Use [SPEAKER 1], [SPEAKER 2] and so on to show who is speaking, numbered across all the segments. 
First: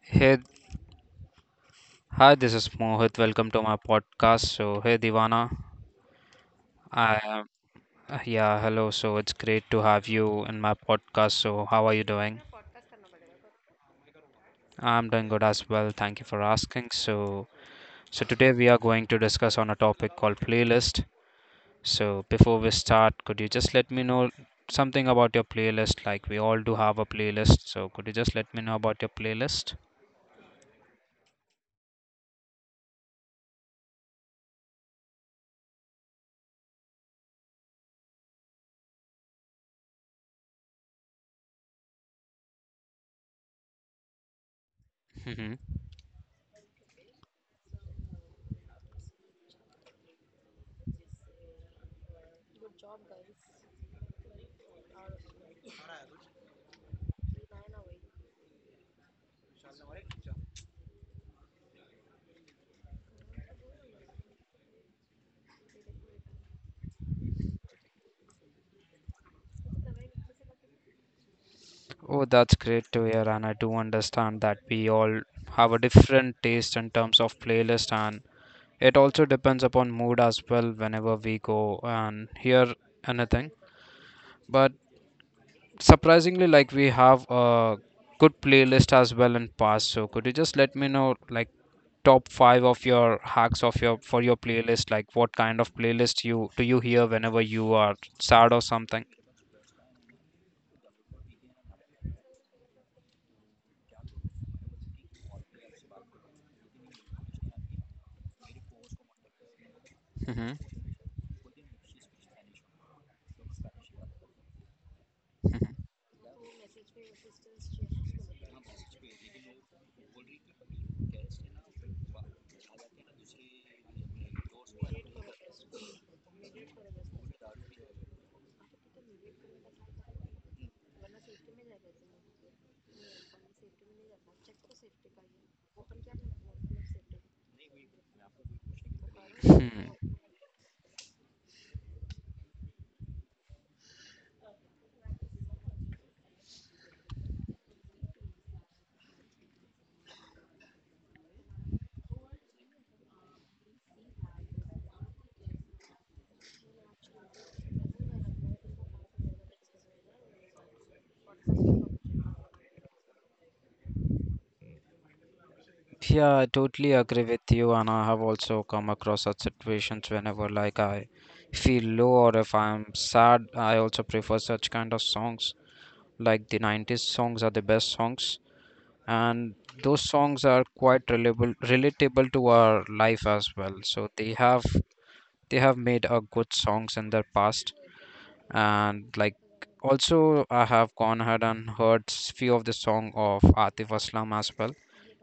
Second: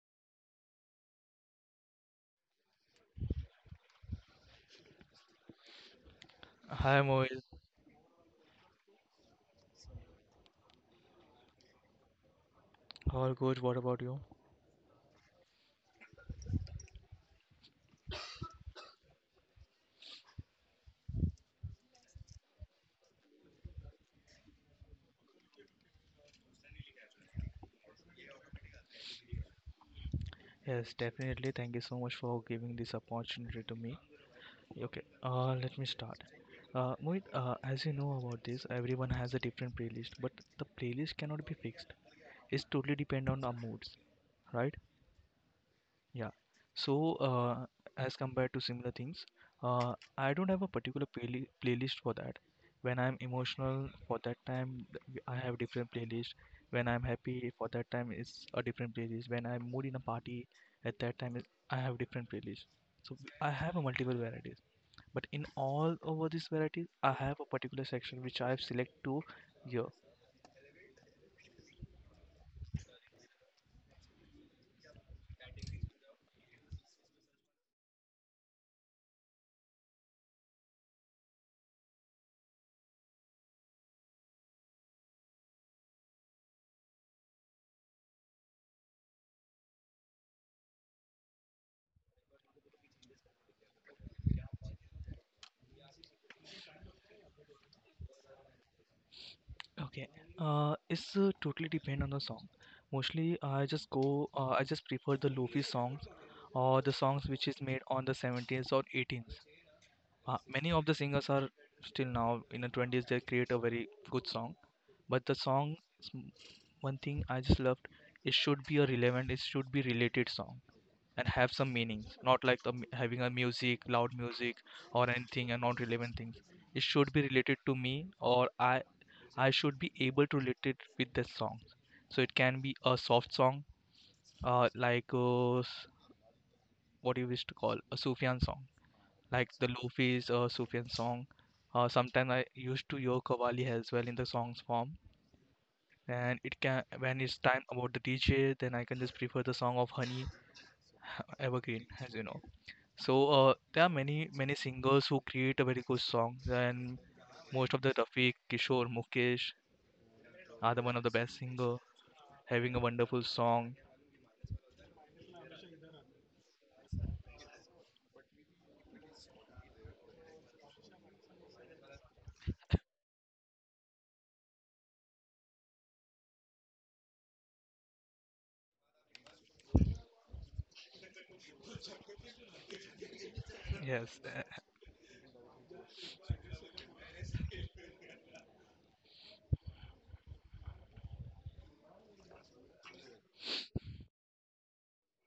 [SPEAKER 1] Hey, hi, this is Mohit. Welcome to my podcast. So, hey, Divana.
[SPEAKER 2] Hi
[SPEAKER 1] I
[SPEAKER 2] Moil,
[SPEAKER 1] am, yeah, hello. So, it's great to have you in my podcast. So, how are you doing?
[SPEAKER 2] all good. What about you?
[SPEAKER 1] I'm doing good as well. Thank you for asking. So today we are going to discuss on a topic called playlist. So, before we start, could you just let me know something about your playlist? Like we all do have a playlist. So, could you just let me know about your playlist?
[SPEAKER 2] Yes, definitely. Thank you so much for giving this opportunity to me. Okay, let me start. Mohit, as you know about this, everyone has a different playlist, but the playlist cannot be fixed. It's totally depend on our moods, right?
[SPEAKER 1] Mm-hmm.
[SPEAKER 2] Yeah. So, as compared to similar things, I don't have a particular playlist for that. When I'm emotional, for that time, I have different playlist. When I'm happy, for that time, it's a different playlist. When I'm mood in a party, at that time, I have different playlist. So I have a multiple varieties. But in all over these varieties, I have a particular section which I have select to hear.
[SPEAKER 1] Oh, that's great to hear, and I do understand that we all have a different taste in terms of playlist, and it also depends upon mood as well whenever we go and hear anything. But surprisingly, like we have a good playlist as well in past. So could you just let me know like top five of your hacks of your for your playlist? Like what kind of playlist you do you hear whenever you are sad or something?
[SPEAKER 2] Okay. It's totally depend on the song. Mostly, I just go. I just prefer the lofi songs or the songs which is made on the 70s or 18s.
[SPEAKER 1] Hmm
[SPEAKER 2] Many of the singers are still now in the 20s. They create a very good song, but the song, s- one thing I just loved, it should be a relevant. It should be related song and have some meaning, not like having a music, loud music or anything and non relevant thing. It should be related to me, or I should be able to relate it with the song. So it can be a soft song, uh, like uh, s- what you wish to call a sufyan song, like the lofi's sufyan song. Sometimes I used to hear kawali as well in the songs form. And it can, when it's time about the dj, then I can just prefer the song of honey, evergreen, as you know. So there are many singers who create a very good song, and most of the Rafiq, Kishore, Mukesh are the one of the best singer having a wonderful song.
[SPEAKER 1] Yeah, I totally agree with you, and I have also come across such situations whenever like I feel low or if I'm sad. I also prefer such kind of songs. Like the 90s songs are the best songs, and those songs are quite relatable to our life as well. So
[SPEAKER 2] Yes,
[SPEAKER 1] they have they have made a good songs in their past, and like also I have gone ahead and heard few of the song of Atif Aslam as well.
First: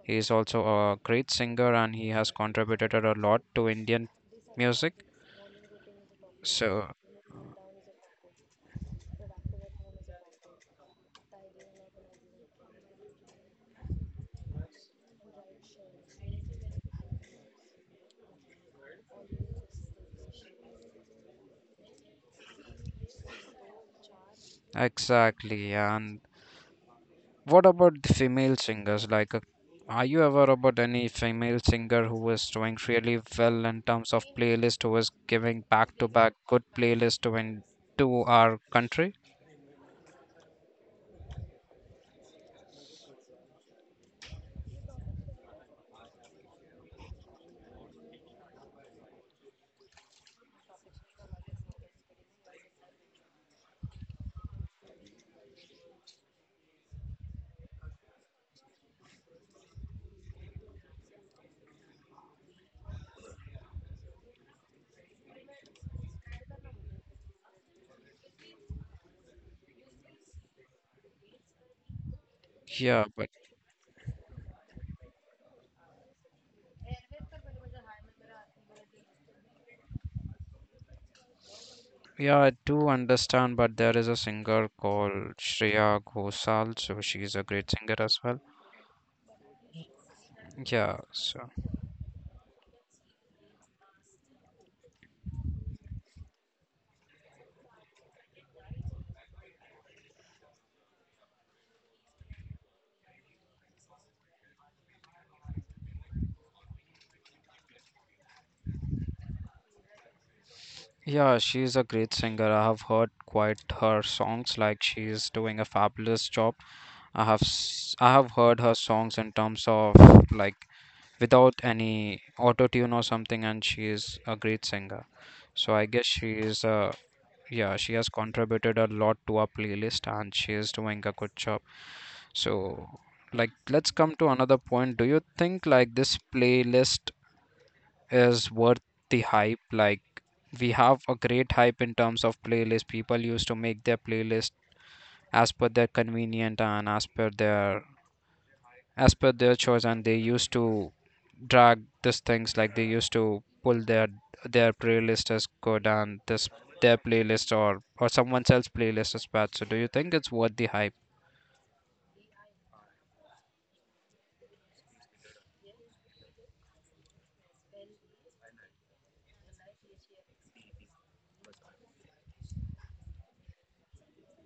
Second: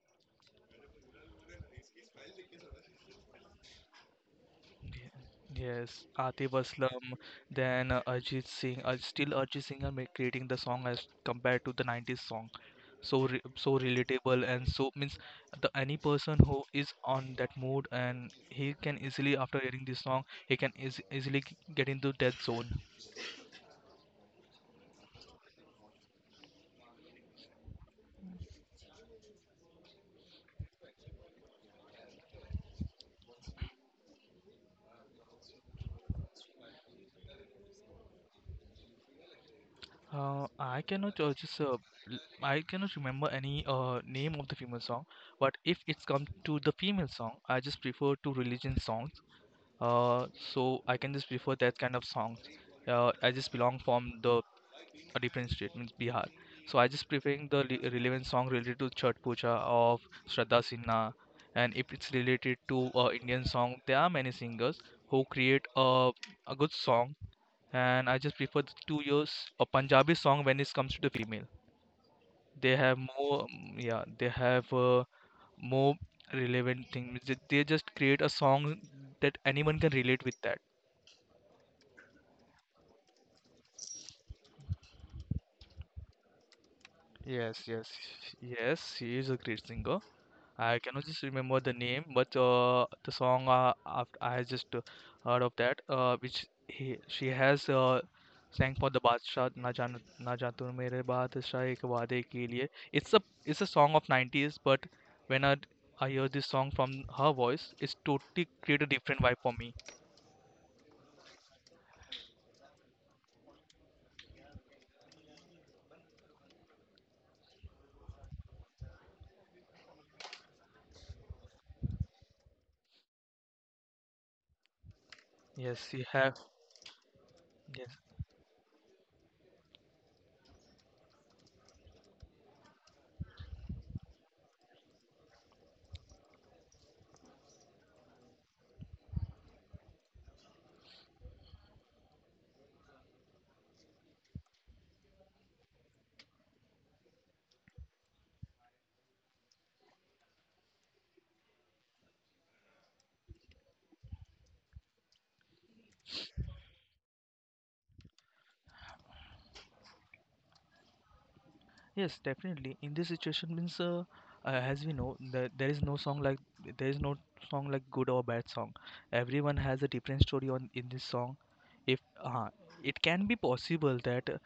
[SPEAKER 1] He is also a great singer and he has contributed a lot to Indian music.
[SPEAKER 2] yes, Atif
[SPEAKER 1] So
[SPEAKER 2] Aslam, then Ajit Singh. Still, Ajit Singh are creating the song as compared to the '90s song. So re so relatable and so means the any person who is on that mood and he can easily, after hearing this song, he can easily get into that zone.
[SPEAKER 1] exactly. And what about the female singers, like are you aware about any female singer who is doing really well in terms of playlist, who is giving back to back good playlist to in to our country?
[SPEAKER 2] Uh, I cannot uh, just uh, I cannot remember any name of the female song, but if it's come to the female song, I just prefer to religion songs. Uh, so I can just prefer that kind of songs. I just belong from the a different state, means Bihar. So I just preferring the relevant song related to Chhat Puja of Shraddha Sinha, and if it's related to Indian song, there are many singers who create a good song, and I just prefer the 2 years a Punjabi song when it comes to the female. They have
[SPEAKER 1] Yeah, but
[SPEAKER 2] more, mm, yeah, they have more relevant thing. Means that they just create a song that anyone can relate with that.
[SPEAKER 1] yeah, I do understand, but there is a singer called Shreya Ghoshal, so she's a
[SPEAKER 2] Yes,
[SPEAKER 1] great
[SPEAKER 2] yes,
[SPEAKER 1] singer as well.
[SPEAKER 2] yes. She is a great singer. I
[SPEAKER 1] Yeah,
[SPEAKER 2] cannot just
[SPEAKER 1] so
[SPEAKER 2] remember the name, but the song after I just heard of that, which he she has sang for the Badshah Na Jaan Na Jaan Tu Mere Badshah Ek Waade Ke Liye. It's a song of 90s, but when I hear this song from her voice, it's totally create a different vibe for me.
[SPEAKER 1] yeah, she's a great singer. I have heard quite her songs, like she's doing a fabulous job. I have heard her songs in terms of, like, without any auto tune or something, and she is a great singer. So I
[SPEAKER 2] Yes, you
[SPEAKER 1] guess she
[SPEAKER 2] have.
[SPEAKER 1] is a, yeah, she
[SPEAKER 2] Yes.
[SPEAKER 1] has contributed a lot to our playlist and she is doing a good job. So, like, let's come to another point. Do you think like this playlist is worth the hype? Like, we have a great hype in terms of playlist. People used to make their playlist as per their convenient and as per their choice, and they used to drag these things like they used to pull their playlist is good, and this their playlist or someone else's playlist is bad. So do you think it's worth the hype?
[SPEAKER 2] Yes, definitely. In this situation, means as we know, there is no song like, there is no song like good or bad song. Everyone has a different story on in this song. If uh, it can be possible that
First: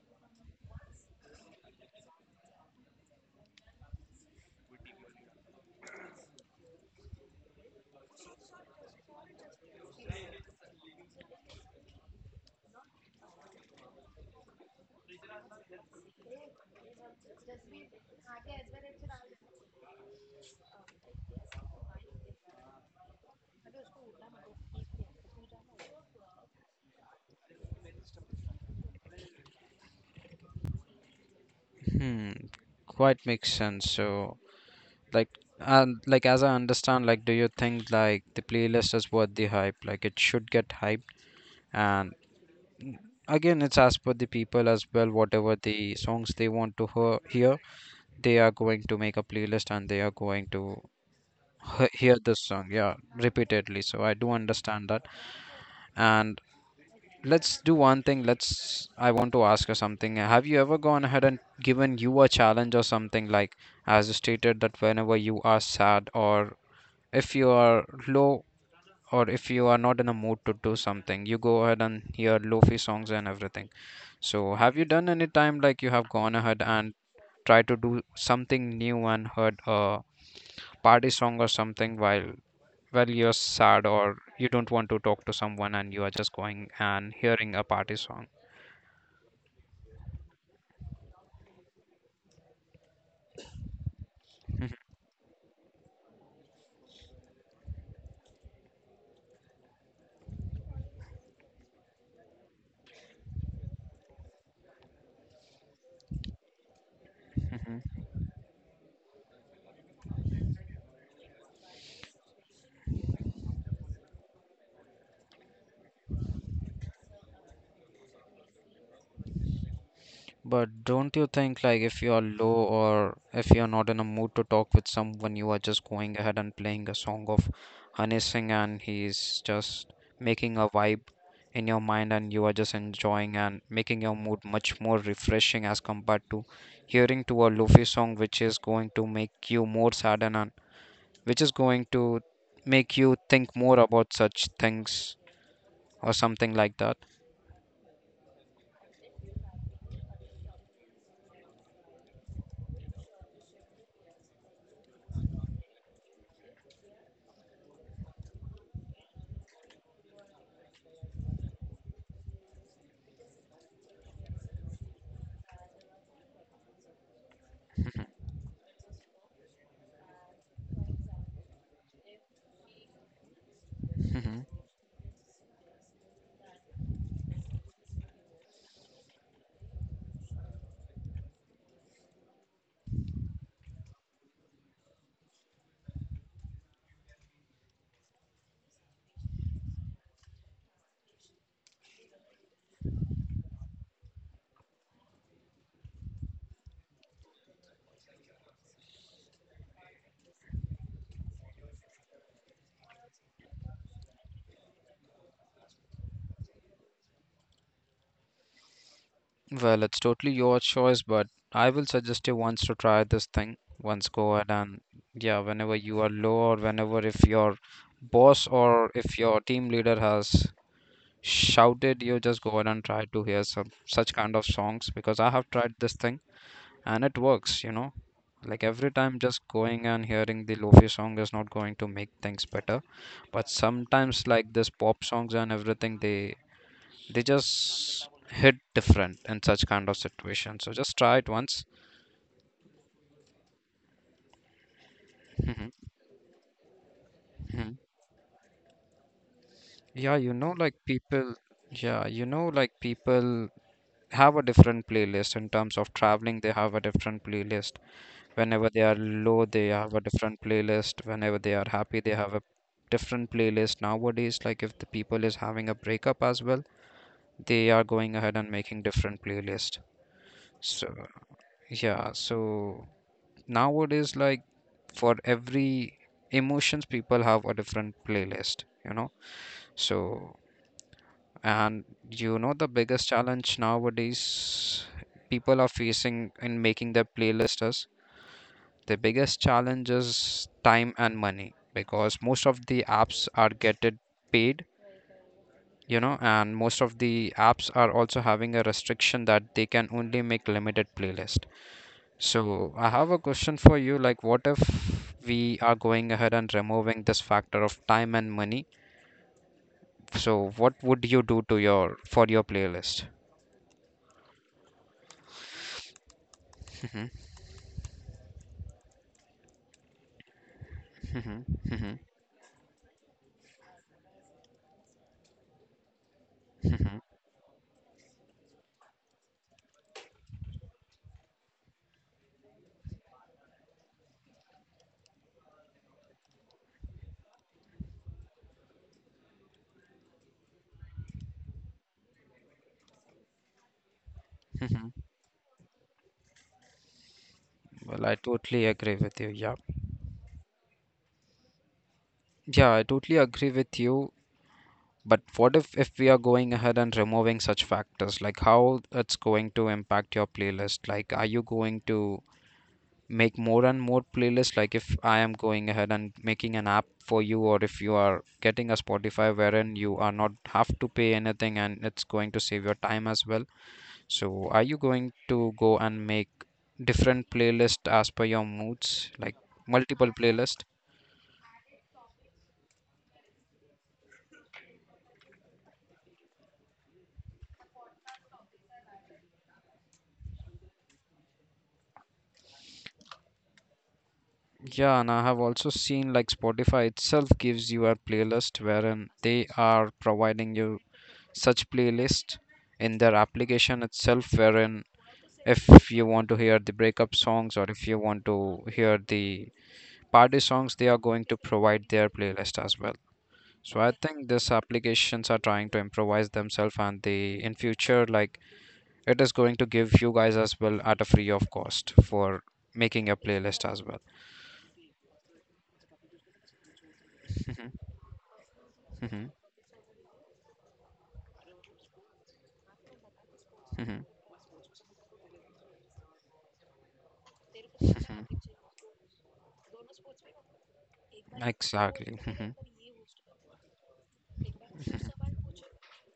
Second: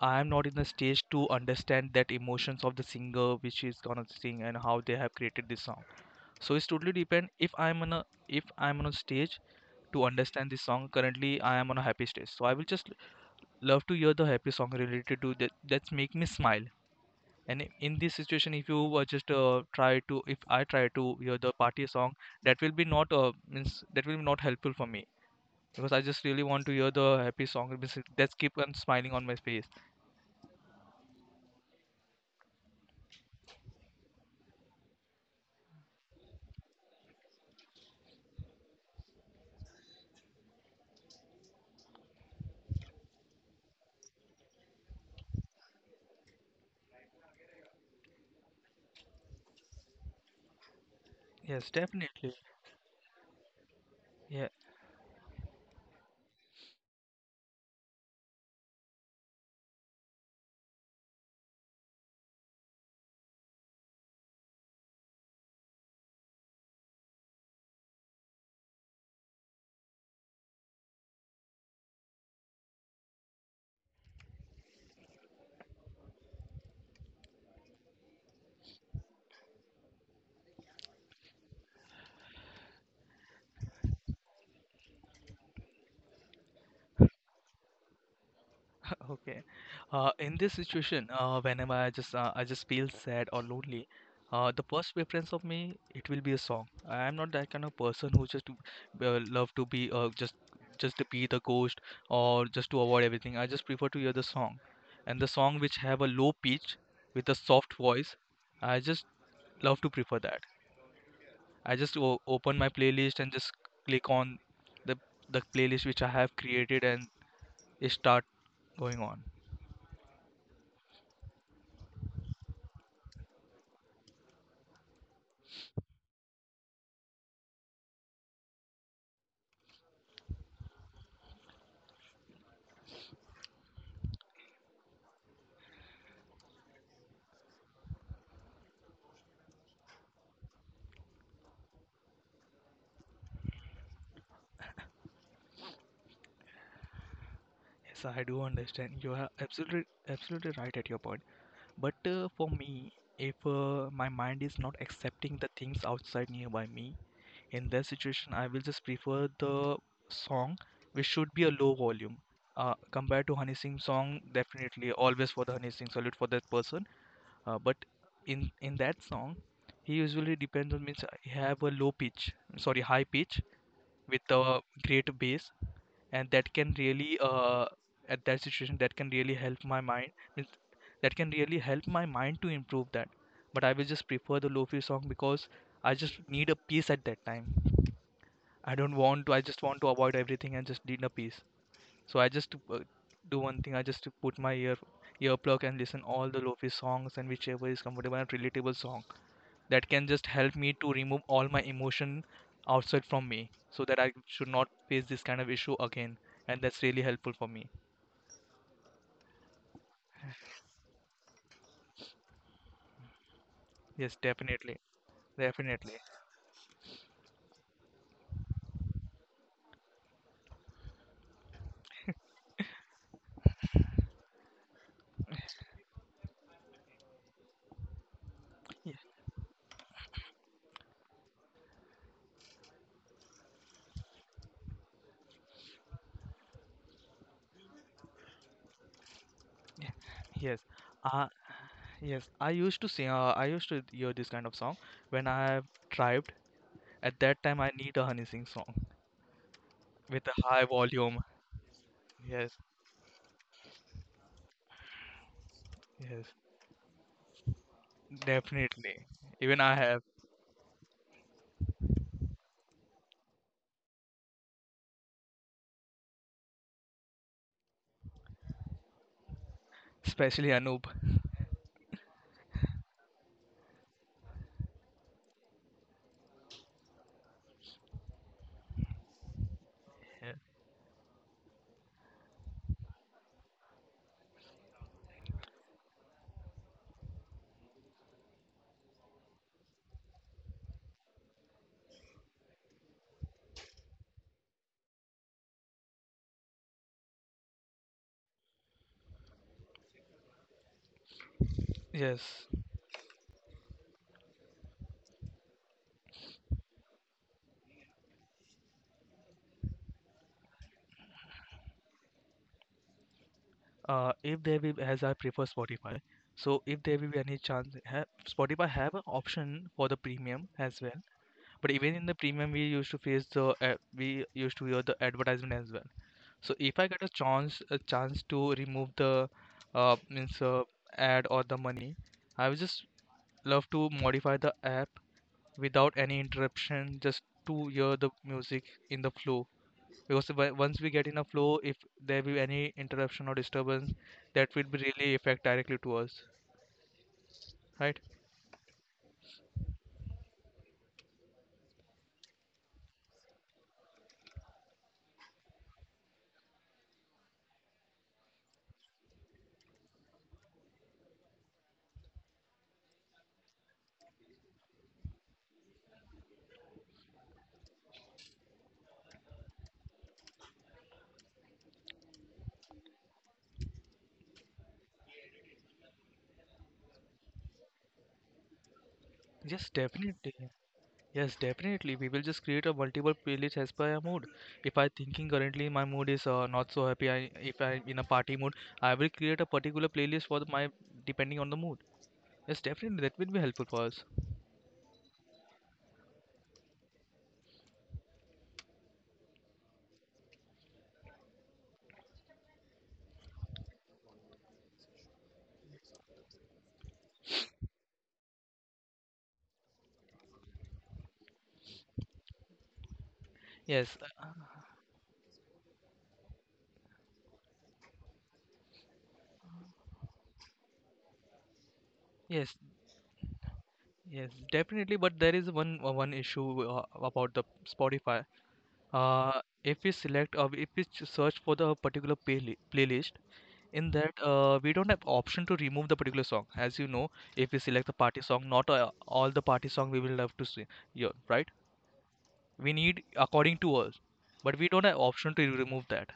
[SPEAKER 2] I am not in the stage to understand that emotions of the singer which is gonna sing and how they have created this song. So it's totally depend, if I'm on a if i'm on a stage to understand this song. Currently, I am on a happy stage, so I will just love to hear the happy song related to that. That's make me smile. And in this situation, if you just try to, if I try to hear the party song, that will be not means that will be not helpful for me, because I just really want to hear the happy song, means that's keep on smiling on my face.
[SPEAKER 1] Hmm quite makes sense. So, like, and like, as I understand, like, do you think like the playlist is worth the hype, like it should get hyped? And again, it's as per the people as well, whatever the songs they want to hear, hear, they are going to make a playlist and they are going to
[SPEAKER 2] Yes,
[SPEAKER 1] hear
[SPEAKER 2] definitely.
[SPEAKER 1] this song, yeah, repeatedly. So I do
[SPEAKER 2] Yeah.
[SPEAKER 1] understand that. And let's do one thing, let's, I want to ask you something. Have you ever gone ahead and given you a challenge or something like, as you stated, that whenever you are sad, or if you are low, or if you are not in a mood to do something, you go ahead and hear lofi songs and everything. So have you done any time like you have gone ahead and try to do something new and heard a party song or something while, well, you're sad or you don't want to talk to someone, and you are just going and hearing a party song?
[SPEAKER 2] Okay. In this situation, whenever I just feel sad or lonely, the first preference of me, it will be a song. I am not that kind of person who just love to be just to be the ghost, or just to avoid everything. I just prefer to hear the song, and the song which have a low pitch with a soft
[SPEAKER 1] Hmm
[SPEAKER 2] voice. I just love to prefer that. I just open my playlist and just click on the the playlist which I have created, and it start going on.
[SPEAKER 1] but don't you think like if you are low or if you're not in a mood to talk with someone, you are just going ahead and playing a song of Honey Singh, and he's just making a vibe in your mind, and you are just enjoying and making your mood much more refreshing as compared to hearing to a lofi song which is going to make you more saddened, which is going to make you think more about such things or something like that.
[SPEAKER 2] Yes, I do understand. You are absolutely right at your point. But for me, if my mind is not accepting the things outside nearby me, in that situation, I will just prefer the song which should be a low volume. Compared to Honey Singh song, definitely, always for the Honey Singh, salute for that person, but in that song he usually depends on, means he have a low pitch, sorry, high pitch, with a
[SPEAKER 1] Hmm
[SPEAKER 2] great bass. And that can really at that situation, that can really help my mind, means that can really help my mind to improve that. But I will just prefer the lofi song because I just need a peace at that time. I don't want to, I just want to avoid everything and just need a peace. So I just do one thing. I just put my ear earplug and listen all the lofi songs, and whichever is comfortable and relatable song, that can just help me to remove all my emotion outside from me, so that I should not face this kind of issue again. And that's really helpful for me.
[SPEAKER 1] Well, it's totally your choice, but I will suggest you once to try this thing. Once
[SPEAKER 2] Yes,
[SPEAKER 1] go ahead
[SPEAKER 2] definitely,
[SPEAKER 1] and, yeah, whenever
[SPEAKER 2] definitely.
[SPEAKER 1] you are low or whenever if your boss or if your team leader has shouted, you just go ahead and try to hear some such kind of songs, because I have tried this thing and it works, you know. Like every
[SPEAKER 2] Yeah,
[SPEAKER 1] time, just going and hearing the lofi song is not going to make things better. But sometimes, like this pop songs and everything, they just hit different in such
[SPEAKER 2] yeah.
[SPEAKER 1] kind of
[SPEAKER 2] Yes.
[SPEAKER 1] situation. So just try
[SPEAKER 2] Uh,
[SPEAKER 1] it once.
[SPEAKER 2] yes, I used to sing. I used to hear this kind of song when I have
[SPEAKER 1] Mhm,
[SPEAKER 2] thrived. At that time, I
[SPEAKER 1] mhm.
[SPEAKER 2] need a Honey Sing song
[SPEAKER 1] Yeah,
[SPEAKER 2] with
[SPEAKER 1] you
[SPEAKER 2] a
[SPEAKER 1] know,
[SPEAKER 2] high
[SPEAKER 1] like
[SPEAKER 2] volume.
[SPEAKER 1] people, yeah, you know,
[SPEAKER 2] Yes,
[SPEAKER 1] like people have a different playlist in terms of
[SPEAKER 2] yes.
[SPEAKER 1] traveling, they have a different playlist. Whenever they are
[SPEAKER 2] Definitely.
[SPEAKER 1] low,
[SPEAKER 2] Even
[SPEAKER 1] they
[SPEAKER 2] I
[SPEAKER 1] have
[SPEAKER 2] have,
[SPEAKER 1] a different playlist. Whenever they are happy, they have a different playlist. Nowadays, like if the people is having a breakup as well, they are going ahead and making different playlist.
[SPEAKER 2] especially Anoop.
[SPEAKER 1] So yeah, so nowadays, like for every emotions, people have a different playlist, you know,
[SPEAKER 2] Yeah.
[SPEAKER 1] so and you know the biggest challenge nowadays people are facing in making their playlist is, the biggest challenge is time and money, because most of the apps are getting paid, you know, and most of the apps are also having a restriction that they can only make limited playlist.
[SPEAKER 2] Yes.
[SPEAKER 1] So I have a question for you, like what if we are going ahead and removing this factor of time and money? So what would you do to your for your playlist?
[SPEAKER 2] If there be, as I prefer Spotify, so if there will be any chance, ha, Spotify have an option for the premium as well.
[SPEAKER 1] Mhm,
[SPEAKER 2] But even
[SPEAKER 1] mhm,
[SPEAKER 2] in the premium, we used to face the we used to hear the advertisement as well. So if I
[SPEAKER 1] mhm,
[SPEAKER 2] get a chance to remove the means ad or the money, I would just love to modify the app without any interruption, just to hear the music in the flow, because once we get in a flow, if there be any interruption or disturbance, that will be
[SPEAKER 1] mhm.
[SPEAKER 2] really affect directly to us, right?
[SPEAKER 1] Well, I totally agree with you. Yeah. Yeah, I totally agree with you. But what if we are going ahead and removing such factors, like how it's going to impact your playlist? Like, are you going to make more and more playlists? Like, if I am going ahead and making an app for you, or if you are getting a Spotify wherein you are not have to pay anything, and it's going to save your time as well. So, are you going to go and make different playlists as per your moods, like
[SPEAKER 2] Yes,
[SPEAKER 1] multiple
[SPEAKER 2] definitely.
[SPEAKER 1] playlists?
[SPEAKER 2] Yes, definitely, we will just create a multiple playlist as per our mood. If I thinking currently my mood is not so happy, if I'm in a party mood, I will create a particular playlist for the, my, depending on the mood. Yes, definitely, that will be helpful for us.
[SPEAKER 1] Yeah, and I have also seen like Spotify itself gives you a playlist wherein they are providing you such playlist in their application itself, wherein if you want to hear the breakup songs or if you want to hear the party songs, they are going to provide their playlist as well. So I
[SPEAKER 2] Yes,
[SPEAKER 1] think these applications are trying to improvise themselves, and they in future, like, it is going to give you guys as well at a free of cost for
[SPEAKER 2] yes,
[SPEAKER 1] making a playlist as well.
[SPEAKER 2] yes, definitely. But there is one one issue about the
[SPEAKER 1] Mhm,
[SPEAKER 2] spotify.
[SPEAKER 1] mhm,
[SPEAKER 2] If we select, or if we search for the particular playlist, in
[SPEAKER 1] mhm.
[SPEAKER 2] that we don't have option to remove the particular song. As you know, if we select the party
[SPEAKER 1] Mhm.
[SPEAKER 2] song, not all the party song we will have to see. Yeah, right?
[SPEAKER 1] Exactly. Mhm.
[SPEAKER 2] We need according to us, but we don't have option to remove that.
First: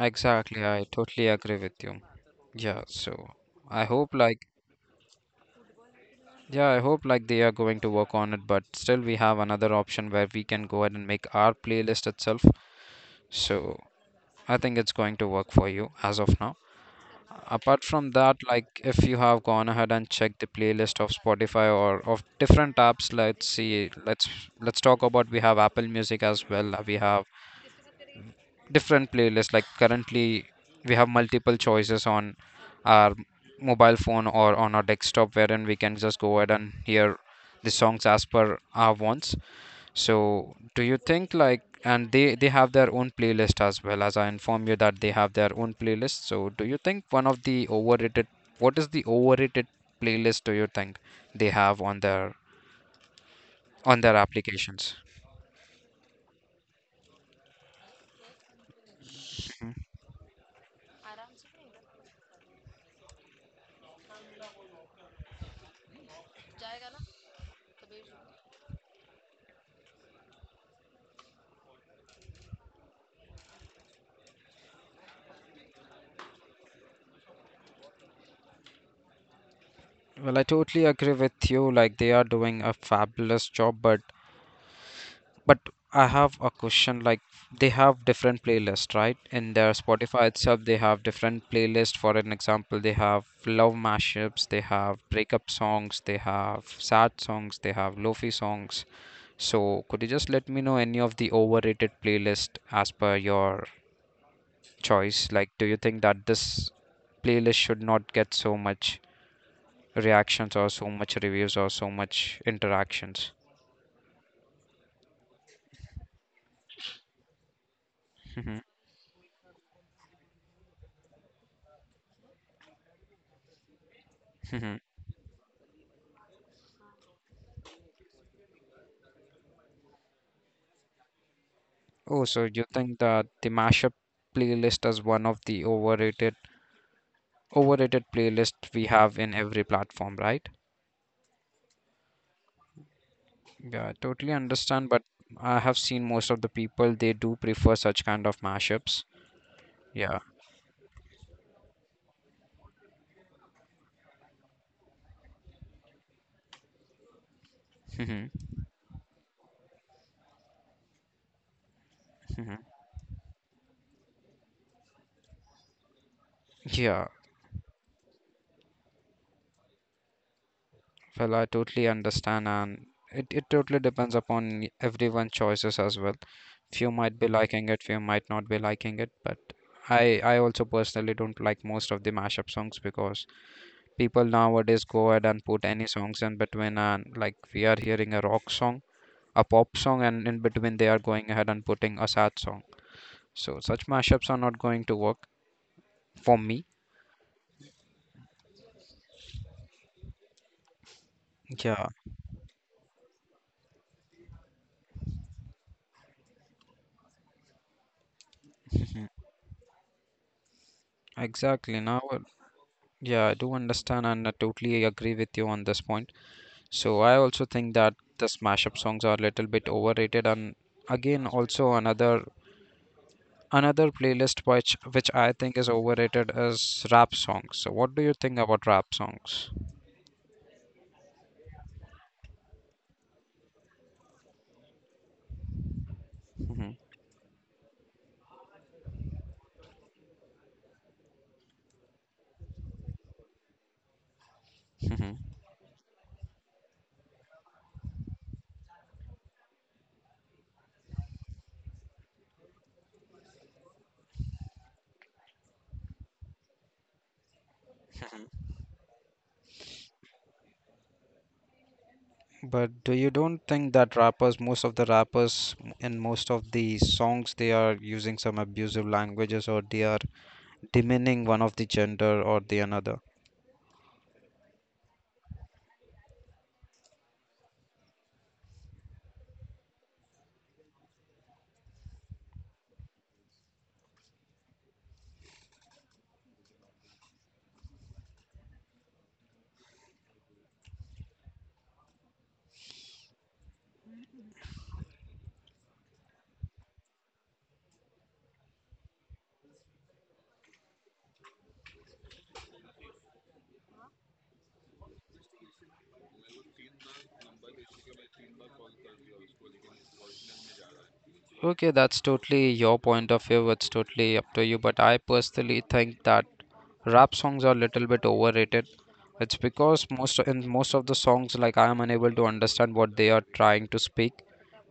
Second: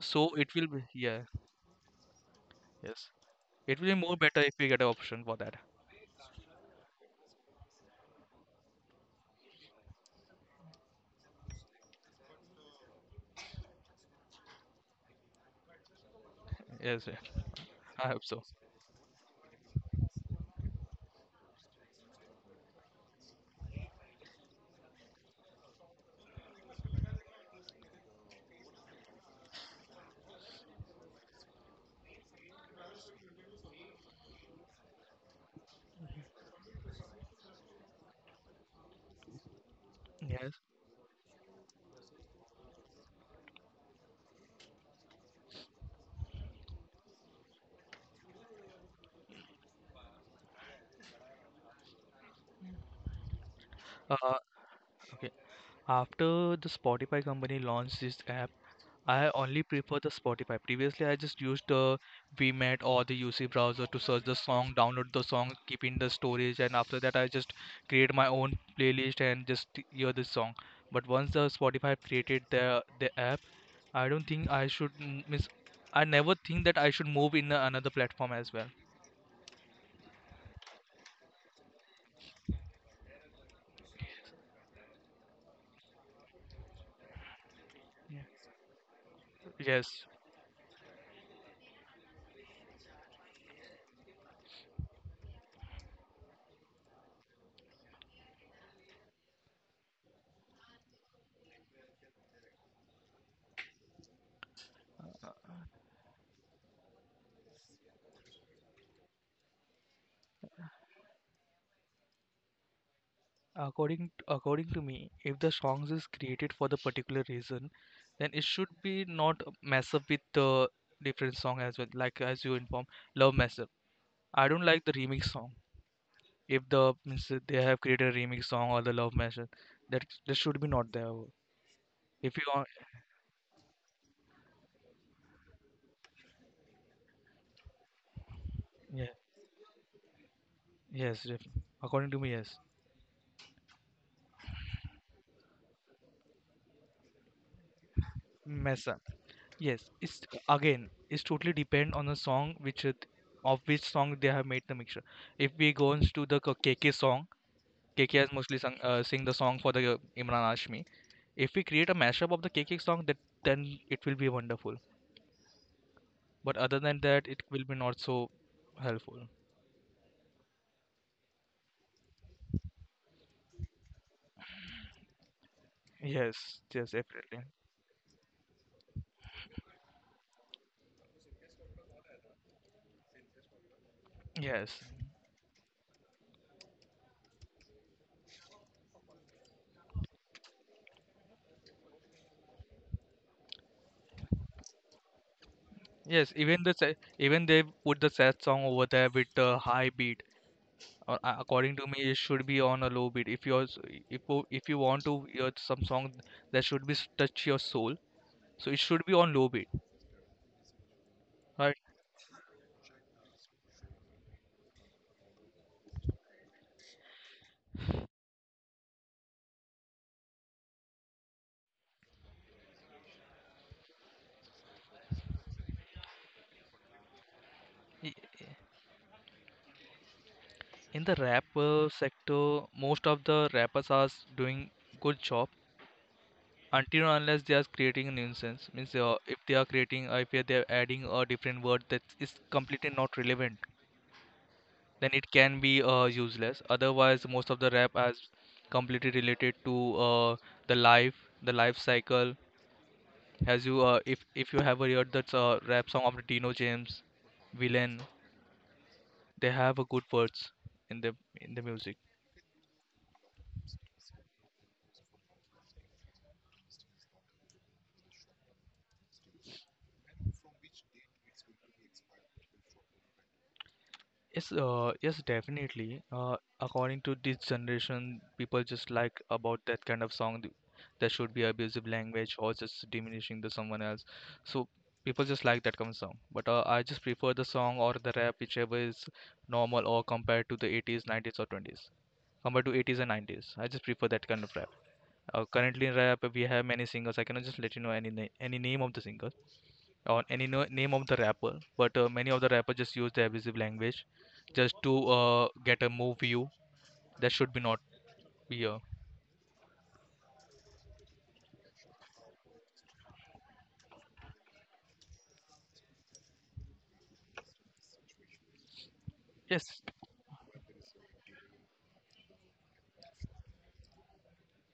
[SPEAKER 2] So it will be,
[SPEAKER 1] I
[SPEAKER 2] yeah,
[SPEAKER 1] totally agree with you. Yeah,
[SPEAKER 2] yes.
[SPEAKER 1] so
[SPEAKER 2] It
[SPEAKER 1] I
[SPEAKER 2] will be more
[SPEAKER 1] hope
[SPEAKER 2] better
[SPEAKER 1] like,
[SPEAKER 2] if we get an option for that.
[SPEAKER 1] yeah, I hope like they are going to work on it, but still we have another option where we can go ahead and make our playlist itself. So I think it's going to work for you as of now.
[SPEAKER 2] Yes, yeah.
[SPEAKER 1] Apart
[SPEAKER 2] I
[SPEAKER 1] from
[SPEAKER 2] hope
[SPEAKER 1] that,
[SPEAKER 2] so.
[SPEAKER 1] like if you have gone ahead and checked the playlist of Spotify or of different apps, let's see, let's talk about, we have Apple Music as well. We have different playlists, like currently we have multiple choices on our mobile phone or on our desktop wherein we can just go ahead and hear the songs as per our wants.
[SPEAKER 2] Yes.
[SPEAKER 1] So do you think like, and they have their own playlist as well, as I inform you that they have their own playlist. So do you think one of the overrated, what is the overrated playlist do you think they have on their, on their
[SPEAKER 2] Uh,
[SPEAKER 1] applications?
[SPEAKER 2] okay. After the Spotify company launched this app, I only prefer the Spotify. Previously, I just used the VMAT or the UC browser to search the song, download the song, keep in the storage, and after that, I just create my own playlist and just hear the song. But once the Spotify created the app, I don't think I should miss. I never think that I should move in another platform as well.
[SPEAKER 1] Well, I totally agree with you, like they are doing a fabulous job, but I have a question, like they have
[SPEAKER 2] Yeah.
[SPEAKER 1] different playlists, right? In their
[SPEAKER 2] Yes.
[SPEAKER 1] Spotify itself, they have different playlists. For an example, they have love mashups, they have breakup songs, they have sad songs, they have lofi songs. So could you just let me know any of the overrated playlist as per your choice? Like, do you think that this playlist should not get so much reactions or so much reviews or so much interactions?
[SPEAKER 2] According according to me, if the songs is created for the particular reason, then it should be not mess up with the different song as well. Like as you inform, love mess up. I don't like the remix song. If the means that they have created a remix song or the love mess up, that that should be not there.
[SPEAKER 1] Oh,
[SPEAKER 2] If you
[SPEAKER 1] so
[SPEAKER 2] are,
[SPEAKER 1] you think that the mashup playlist is one of the overrated playlists we
[SPEAKER 2] yeah,
[SPEAKER 1] have in every platform, right?
[SPEAKER 2] yes, def- according to me, yes,
[SPEAKER 1] Yeah, I totally understand, but I have seen most of the people they do prefer such kind of
[SPEAKER 2] mess up.
[SPEAKER 1] mashups.
[SPEAKER 2] Yes, it's
[SPEAKER 1] Yeah.
[SPEAKER 2] it's totally depend on the song of which song they have made the mixture. If we go into the KK song, KK
[SPEAKER 1] hmm
[SPEAKER 2] has mostly sing the song for the Imran Ashmi. If we create a mashup of the
[SPEAKER 1] hmm
[SPEAKER 2] KK song, that then it will be wonderful. But other than
[SPEAKER 1] Yeah.
[SPEAKER 2] that, it will be not so helpful.
[SPEAKER 1] Well, I totally understand, and it totally depends upon everyone's choices as well.
[SPEAKER 2] Yes,
[SPEAKER 1] Few
[SPEAKER 2] yes,
[SPEAKER 1] might be
[SPEAKER 2] definitely.
[SPEAKER 1] liking it, few might not be liking it, but I also personally don't like most of the mashup songs because people
[SPEAKER 2] Yes,
[SPEAKER 1] nowadays go ahead and put any songs in between and like we are hearing a rock song, a pop song, and in between they are going ahead and putting a sad song. So such mashups are not going to work
[SPEAKER 2] yes.
[SPEAKER 1] for me.
[SPEAKER 2] Even they put the sad song over there with the high beat. Or according to
[SPEAKER 1] Yeah,
[SPEAKER 2] me, it should be on a low beat. If you want to hear some song that should touch your soul, so it should be on low beat, right?
[SPEAKER 1] exactly. now yeah, I do understand and I totally agree with you on this point. So I also think that the mashup songs are a little bit overrated, and again, also another, another playlist which I think is overrated is rap songs. So what do you think about rap songs?
[SPEAKER 2] In the rap sector, most of the rappers are doing good job
[SPEAKER 1] Hmm.
[SPEAKER 2] until and unless they are creating nuisance. Means if they are creating, if they are adding a different word that is completely not relevant, then
[SPEAKER 1] Hmm.
[SPEAKER 2] it can be useless. Otherwise, most of the rap has completely related to the life, the life cycle. As you, if you have heard that rap song of Dino James, Villain, they have a good words in the in the music.
[SPEAKER 1] But do you don't think that rappers, most of the rappers in most of the songs, they are using some abusive languages, or they are demeaning one of the gender or the another?
[SPEAKER 2] Yes, yes, definitely. According to this generation, people just like about that kind of song. There should be abusive language or just diminishing to someone else. So people just like that kind of song. But I just prefer the song or the rap, whichever is normal or compared to the 80s, 90s, or 20s. Compared to 80s and 90s, I just prefer that kind of rap. Currently in rap, we have many singers. I cannot just let you know any name of the singer or any name of the rapper, but many of the rappers just use the abusive language just to get a move view that should be not be a.
[SPEAKER 1] Okay, that's totally your point of view. It's totally up to you. But I personally think that rap songs are a little bit overrated. It's
[SPEAKER 2] Yes,
[SPEAKER 1] because most in most of the songs, like, I am unable to understand what they are trying to speak.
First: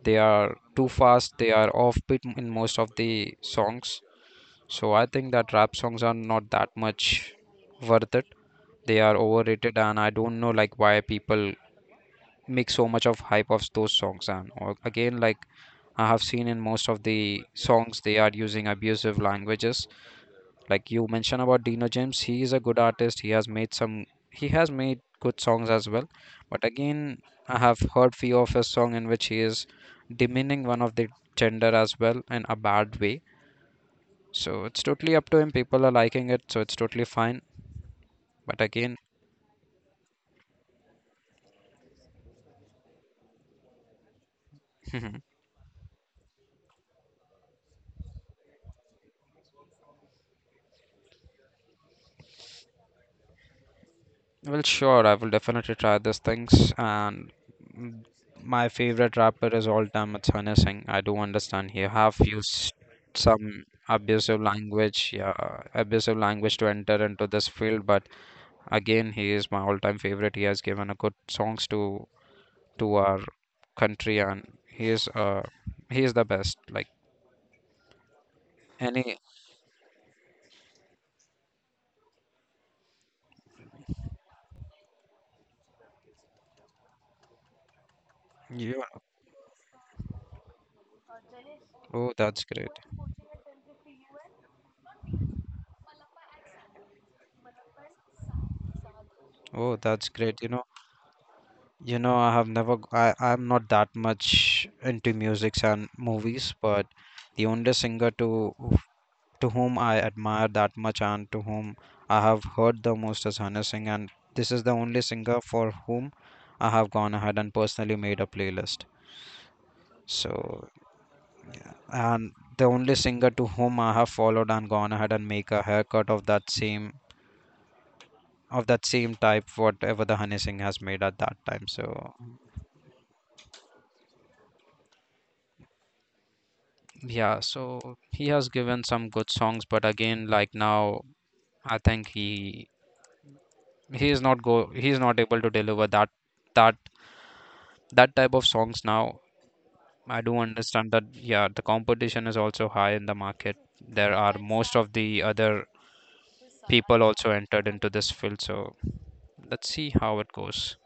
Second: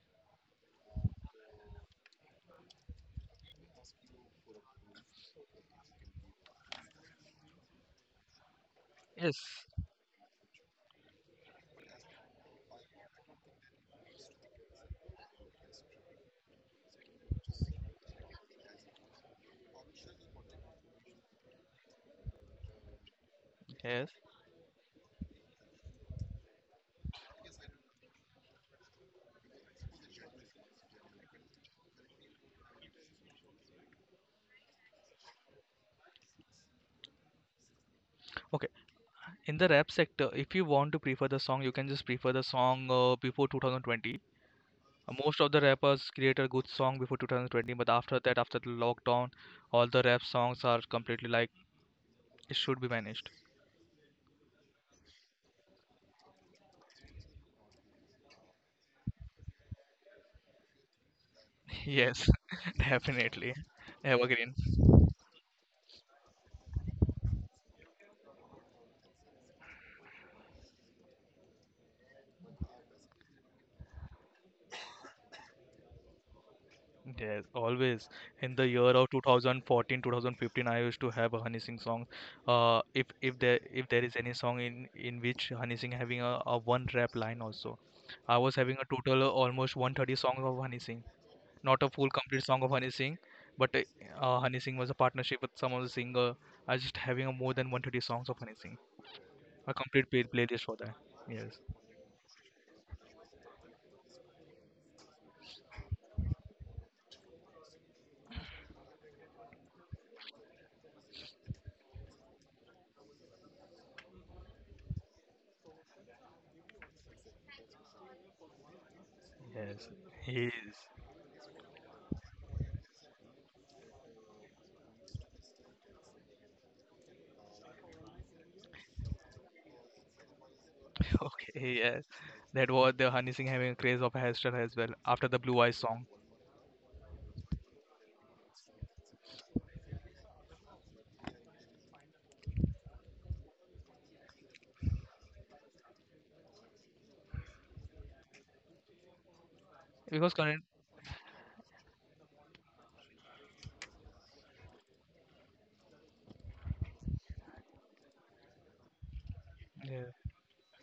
[SPEAKER 1] They are too fast. They are offbeat in most of the songs. So I think that rap songs are not that much worth it. They are
[SPEAKER 2] yes,
[SPEAKER 1] overrated, and I don't know like why people make so much of hype of those songs. And or again, like, I have seen in most of the songs, they are using abusive languages. Like you mentioned about Dino James, he is a good artist. He has made some,
[SPEAKER 2] yes,
[SPEAKER 1] he has made good songs as well. But again, I have heard few of his song in which he is demeaning one of the gender as well in a bad way. So it's totally up to him. People are liking it, so it's totally fine. But
[SPEAKER 2] okay,
[SPEAKER 1] again,
[SPEAKER 2] in the rap sector if you want to prefer the song you can just prefer the song before 2020.
[SPEAKER 1] well,
[SPEAKER 2] Most of the rappers create a good song before 2020, but after that after the lockdown all the rap songs are completely like it should be managed.
[SPEAKER 1] sure, I will definitely try these things. And mm, my favorite rapper is all time, it's Sunny Singh. I do understand he have
[SPEAKER 2] Yes,
[SPEAKER 1] used
[SPEAKER 2] definitely,
[SPEAKER 1] some abusive
[SPEAKER 2] evergreen.
[SPEAKER 1] language, yeah, abusive language to enter into this field. But again, he is my all time favorite. He has given a good songs to our country, and he is he is the best. Like
[SPEAKER 2] Yes, always. In the year of
[SPEAKER 1] any,
[SPEAKER 2] 2014, 2015, I used to have a Honey Singh song. If if there is any song in which Honey Singh having a one rap line also, I was having
[SPEAKER 1] yeah,
[SPEAKER 2] a total of almost 130 songs of Honey Singh. Not a full
[SPEAKER 1] oh, that's
[SPEAKER 2] complete song
[SPEAKER 1] great.
[SPEAKER 2] of Honey Singh, but Honey Singh was a partnership with some of the singer. I was just having a more than 130 songs of Honey Singh. A
[SPEAKER 1] Oh, that's
[SPEAKER 2] complete play
[SPEAKER 1] great.
[SPEAKER 2] playlist for that. Yes,
[SPEAKER 1] You know, I have never, I'm not that much into musics and movies, but the only singer to to whom I admire that much and to whom I have heard the most is Hana Singh, and this is the only singer for whom I have gone ahead and personally made a playlist.
[SPEAKER 2] yes, he is.
[SPEAKER 1] So, and the only singer to whom I have followed and gone ahead and make a haircut of that same, of that same type, whatever the Honey Singh has made at that time.
[SPEAKER 2] Okay, yes.
[SPEAKER 1] So
[SPEAKER 2] That was the Honey Singh having a craze of hairstyle as well after the Blue Eyes song.
[SPEAKER 1] yeah, so he has given some good songs, but again, like now, I think he is not go he is not able to deliver that that that type of songs now. I
[SPEAKER 2] Because
[SPEAKER 1] do
[SPEAKER 2] current,
[SPEAKER 1] understand that yeah, the competition is also high in the market. There are most of the other people also entered into this field, so let's see
[SPEAKER 2] yeah,
[SPEAKER 1] how it goes.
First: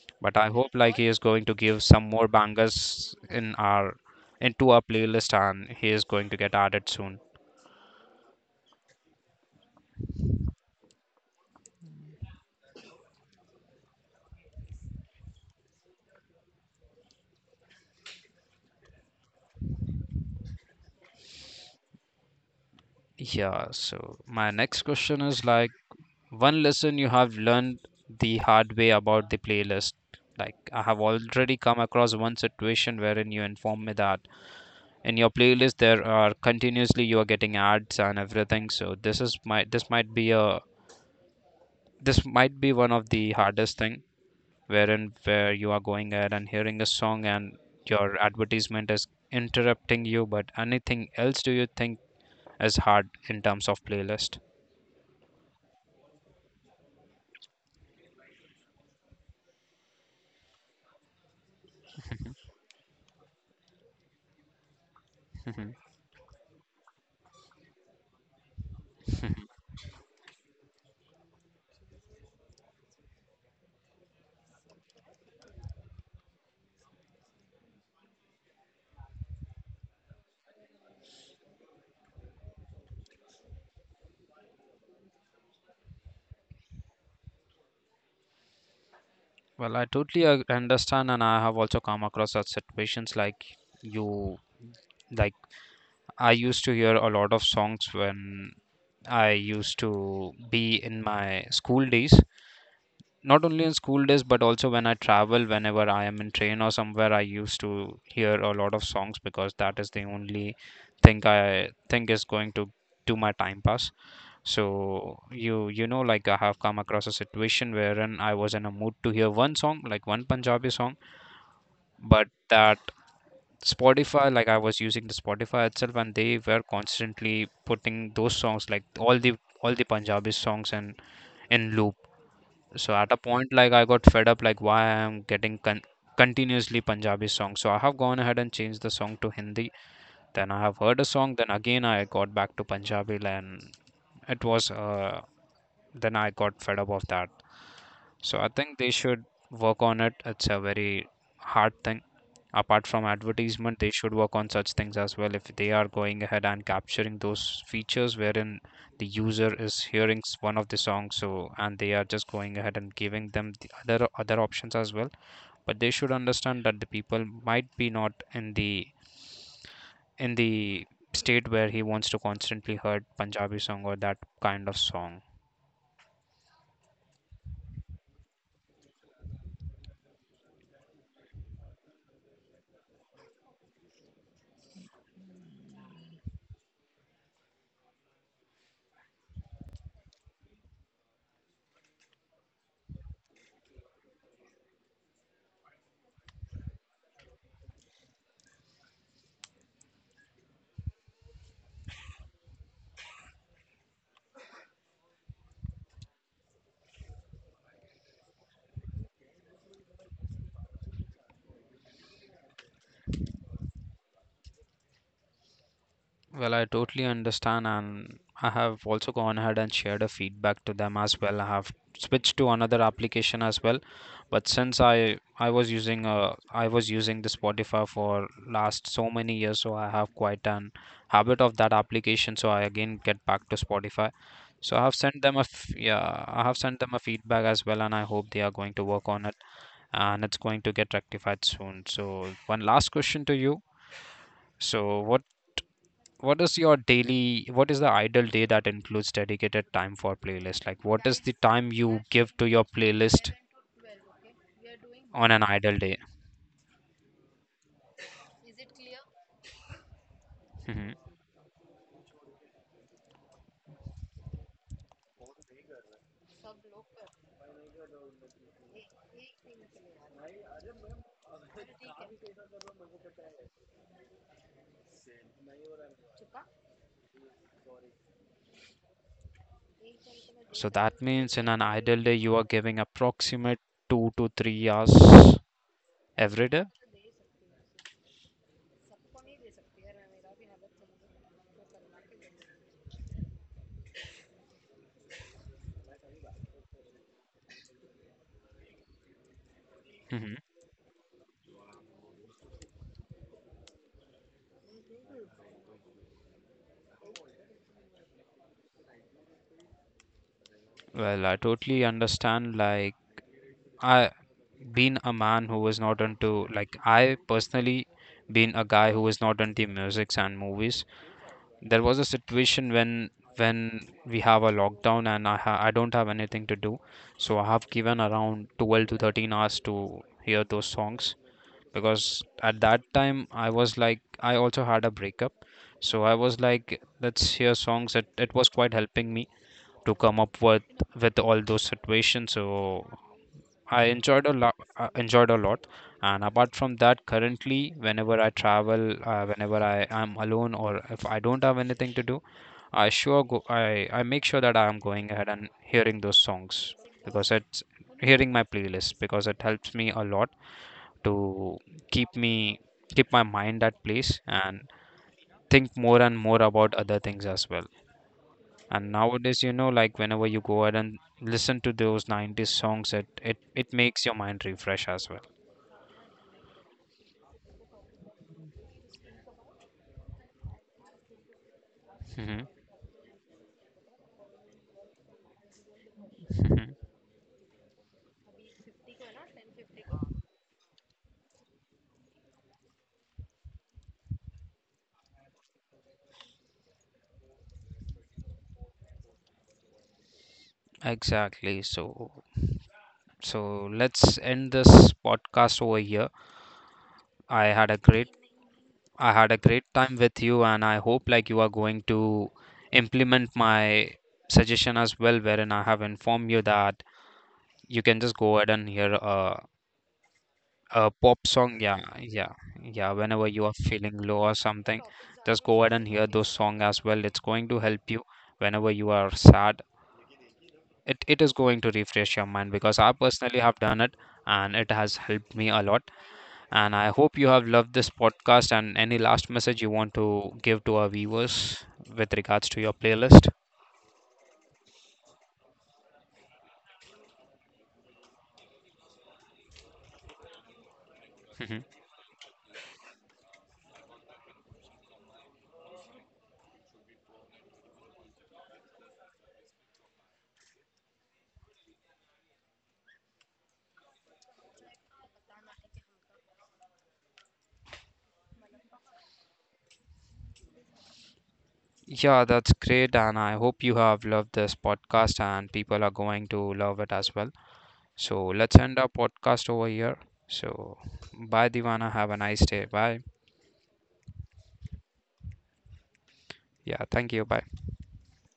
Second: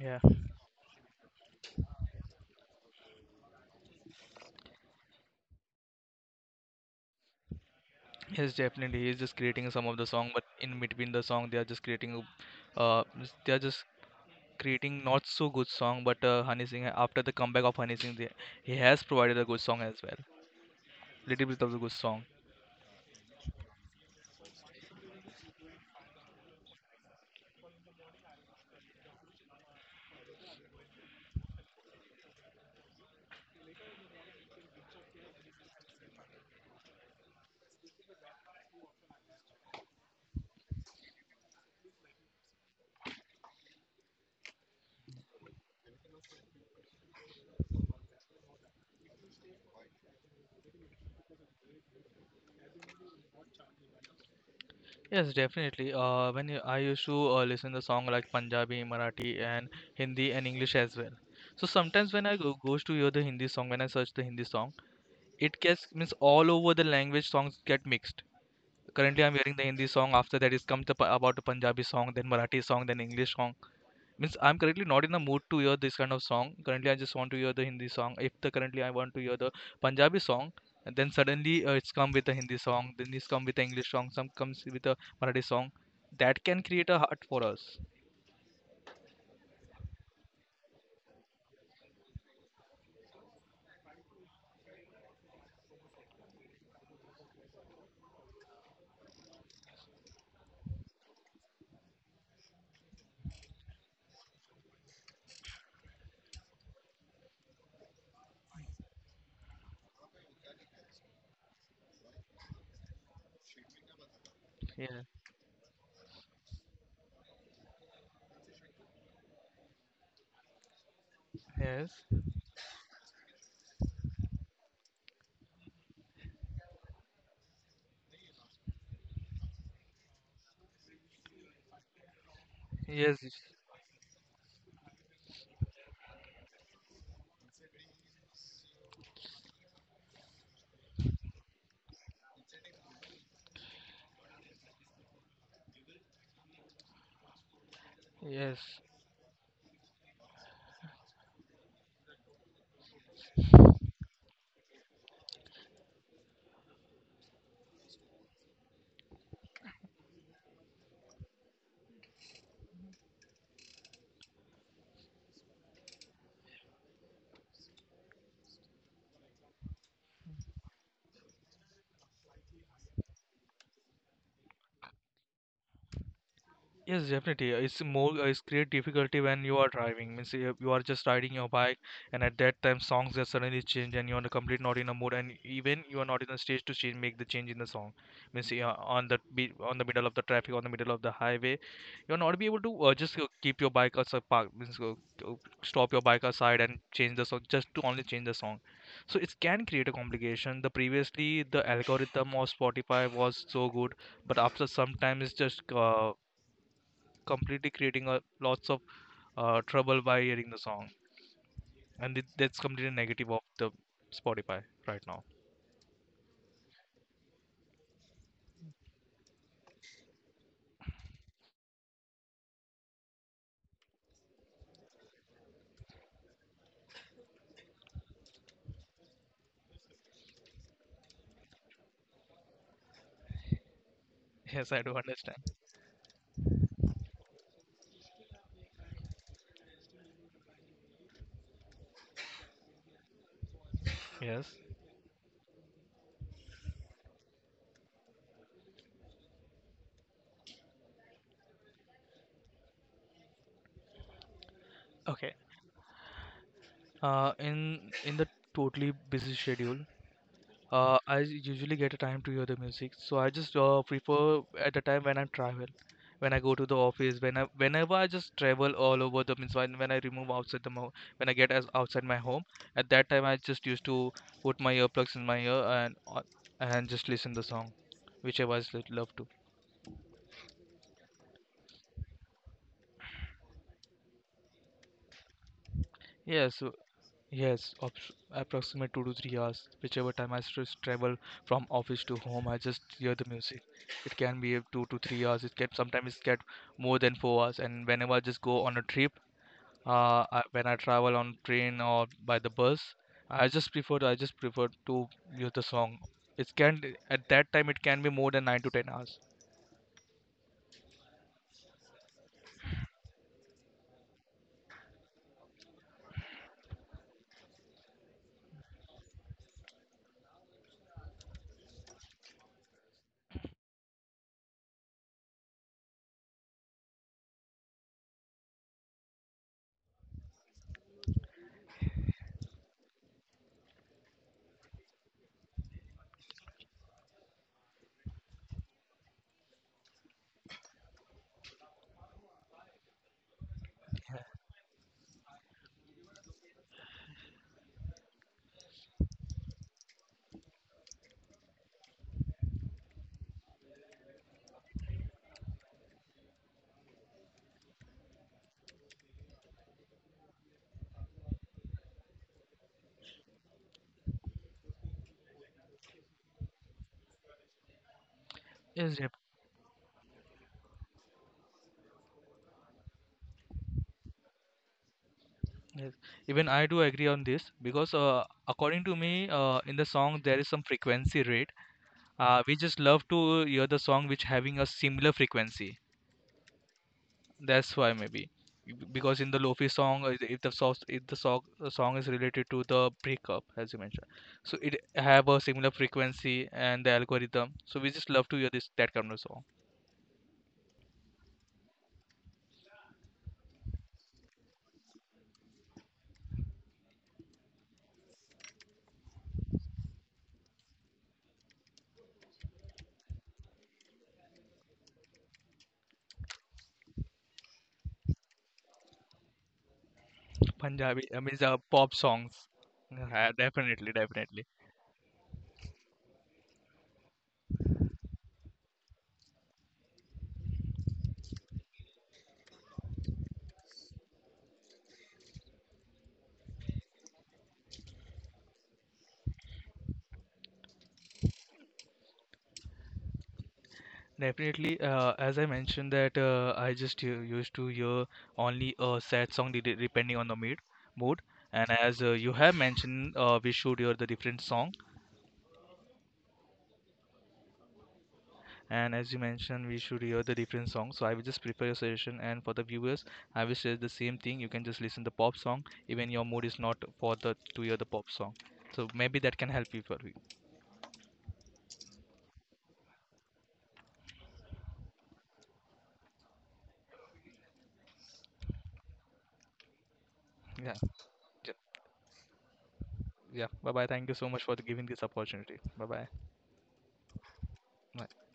[SPEAKER 2] yeah,
[SPEAKER 1] But I hope like he is going to give some more bangers in our, into our playlist, and he is going to get added soon.
[SPEAKER 2] yes, definitely. He's just creating some of the song, but in between the song, they are just creating, uh, they are just creating not so good song. But Honey Singh, after the comeback of Honey Singh, they, he has provided a good song as well. Little bit of the good song.
[SPEAKER 1] Yeah, so my next question is like one lesson you have learned the hard way about the playlist. Like, I have already come across one situation wherein you informed me that in your playlist there are continuously you are getting ads and everything. So this is my, this might be a this might be one of the hardest thing wherein where you are going ahead and hearing a song and your advertisement is interrupting you. But anything else do you think is hard in terms of playlist?
[SPEAKER 2] Yes, definitely. When I used to listen the song like Punjabi, Marathi, and Hindi and English as well. So sometimes when I goes to hear the Hindi song, when I search the Hindi song, it gets means all over the language songs get mixed. Currently, I'm hearing the Hindi song. After that, is come to, about the Punjabi song, then Marathi song, then English song. Means I'm currently not in the mood to hear this kind of song. Currently, I just want to hear the Hindi song. If the currently I want to hear the Punjabi song, and then suddenly it's come with the Hindi song. Then it's come with the English song. Some comes with the Marathi song. That can create a heart for us.
[SPEAKER 1] Well, I totally understand, and I have also come across such situations like you. Like, I used to hear a lot of songs when I used to be in my school days. Not only in school days, but also when I travel, whenever I am in train or somewhere, I used to hear a lot of songs because that is the only thing I think is going to do my time pass.
[SPEAKER 2] Yeah.
[SPEAKER 1] So you know like I have come across a situation wherein I was in a mood to hear one song, like one Punjabi song,
[SPEAKER 2] Yes.
[SPEAKER 1] but that Spotify, like I was using the Spotify itself, and they were constantly putting those songs, like all the, all the Punjabi songs, and in loop. So at a
[SPEAKER 2] Yes.
[SPEAKER 1] point, like, I got fed up, like why I'm getting continuously Punjabi songs. So I have gone ahead and changed the song to Hindi. Then I have heard a song. Then again, I got back to Punjabi, and it was. Then I got fed up of that. So I
[SPEAKER 2] Yes.
[SPEAKER 1] think they should work on it. It's a very hard thing. Apart from advertisement, they should work on such things as well. If they are going ahead and capturing those features wherein the user is hearing one of the songs, so and they are just going ahead and giving them the other other options as well, but they should understand that the people might be not in the, in the state where he wants to constantly heard Punjabi song or that kind of song.
[SPEAKER 2] Yes, definitely. It's more, it's create difficulty when you are driving. Means you are just riding your bike, and at that time, songs just suddenly change, and you are complete not in a mood, and even you are not in a stage to change, make the change in the song. Means you are on on the middle of the traffic, on the middle of the highway, you are not be able to just keep your bike as a park. Means uh, stop your bike aside and change the song just to only change the song. So it can create a complication. The previously the algorithm of Spotify was so good, but after some time, it's just completely creating a, lots of trouble by hearing the song, and it, that's completely negative of the Spotify right now.
[SPEAKER 1] Well, I totally understand, and I have also gone ahead and shared a feedback to them as well. I have switched to another application as well, but since I was using I was using the Spotify for last so many years, so I have quite an habit of that application. So I again get back to Spotify.
[SPEAKER 2] Yes,
[SPEAKER 1] So
[SPEAKER 2] I
[SPEAKER 1] I
[SPEAKER 2] do
[SPEAKER 1] have sent them
[SPEAKER 2] understand.
[SPEAKER 1] a yeah, I have sent them a feedback as well, and I hope they are going to work on it and it's going to get rectified soon. So one last question to you.
[SPEAKER 2] Yes.
[SPEAKER 1] So what is your daily, what is the ideal day that includes dedicated time for playlist? Like, what is the time you give to your playlist on
[SPEAKER 2] Okay.
[SPEAKER 1] an ideal day?
[SPEAKER 2] In the totally busy schedule,
[SPEAKER 1] Mhm.
[SPEAKER 2] I usually get a time to hear the music, so I just prefer at the time when I travel, when I go to the office, when I whenever I just travel all over the means when I remove outside the mo when I get as outside my home, at that time I just used to put my earplugs in my ear and and just listen the song, whichever I love to.
[SPEAKER 1] So that means in an ideal day you are giving approximate 2 to 3 hours every
[SPEAKER 2] Yes,
[SPEAKER 1] day?
[SPEAKER 2] yes, approximate 2 to 3 hours. Whichever time I stress travel from office to home, I just hear the music. It can be up 2 to 3 hours. It can sometimes get more than 4 hours. And whenever I just go on a trip,
[SPEAKER 1] Mhm.
[SPEAKER 2] when I travel on train or by the bus, I just prefer to use the song. It can at that time it can be more than 9 to 10 hours.
[SPEAKER 1] Well, I totally understand. Like, I been a man who was not into like, I personally been a guy who was not into musics and movies. There was a situation when we have a lockdown and I ha I don't have anything to do, so I have given around 12 to 13 hours to hear those songs because at that time I was like, I also had a breakup, so I was like, let's hear songs. It was quite helping me to come up with all those situations. So I enjoyed a lot. Enjoyed a lot. And apart from that, currently, whenever I travel, whenever I am alone or if I don't have anything to do, I sure go. I make sure that I am going ahead and hearing those songs because it's hearing my playlist because it helps me a lot to keep me keep my mind at place and think more and more about other things as well. And
[SPEAKER 2] Yes, yep,
[SPEAKER 1] nowadays, you know, like whenever you go ahead and listen to those 90s songs, it it makes your mind refresh as well.
[SPEAKER 2] yes. Even I do agree on this because according to me, in the song there is some frequency rate.
[SPEAKER 1] Mhm,
[SPEAKER 2] We just love to hear the song which having a similar frequency.
[SPEAKER 1] mhm.
[SPEAKER 2] That's why maybe because in the lofi song, if the song the song is related to the breakup as you mentioned, so it have a similar frequency and the algorithm. So we just love to hear this that kind of song.
[SPEAKER 1] Exactly. So let's end this podcast over here. I had a great, I had a great time with you, and I hope like you are going to implement my suggestion as well, wherein I have informed you that you can just go ahead and hear a
[SPEAKER 2] Punjabi, I
[SPEAKER 1] pop
[SPEAKER 2] mean,
[SPEAKER 1] song.
[SPEAKER 2] the
[SPEAKER 1] Yeah,
[SPEAKER 2] pop
[SPEAKER 1] yeah,
[SPEAKER 2] songs.
[SPEAKER 1] yeah. Whenever
[SPEAKER 2] Yeah,
[SPEAKER 1] you are
[SPEAKER 2] definitely,
[SPEAKER 1] feeling low or
[SPEAKER 2] definitely.
[SPEAKER 1] something, just go ahead and hear those songs as well. It's going to help you whenever you are sad. It is going to refresh your mind because I personally have done it and it has helped me a lot. And I hope you have loved this podcast. And any last message you want to give to our viewers with regards to your playlist?
[SPEAKER 2] Definitely, as I mentioned that I just used to hear only a sad song depending on the mood.
[SPEAKER 1] Mhm.
[SPEAKER 2] And as you have mentioned, we should hear the different song. And as you mentioned, we should hear the different song. So I will just prepare a suggestion, and for the viewers, I will say the same thing. You can just listen the pop song, even your mood is not for the to hear the pop song. So maybe that can help you for you.
[SPEAKER 1] Yeah, that's great. And I hope you have loved this podcast and people are going to love it as well. So let's end our podcast over here.
[SPEAKER 2] Yeah,
[SPEAKER 1] So bye,
[SPEAKER 2] j-
[SPEAKER 1] Divana, have a nice day. Bye.
[SPEAKER 2] yeah. Bye bye. Thank you so much for giving this opportunity. Bye
[SPEAKER 1] Yeah, thank you. Bye.
[SPEAKER 2] bye.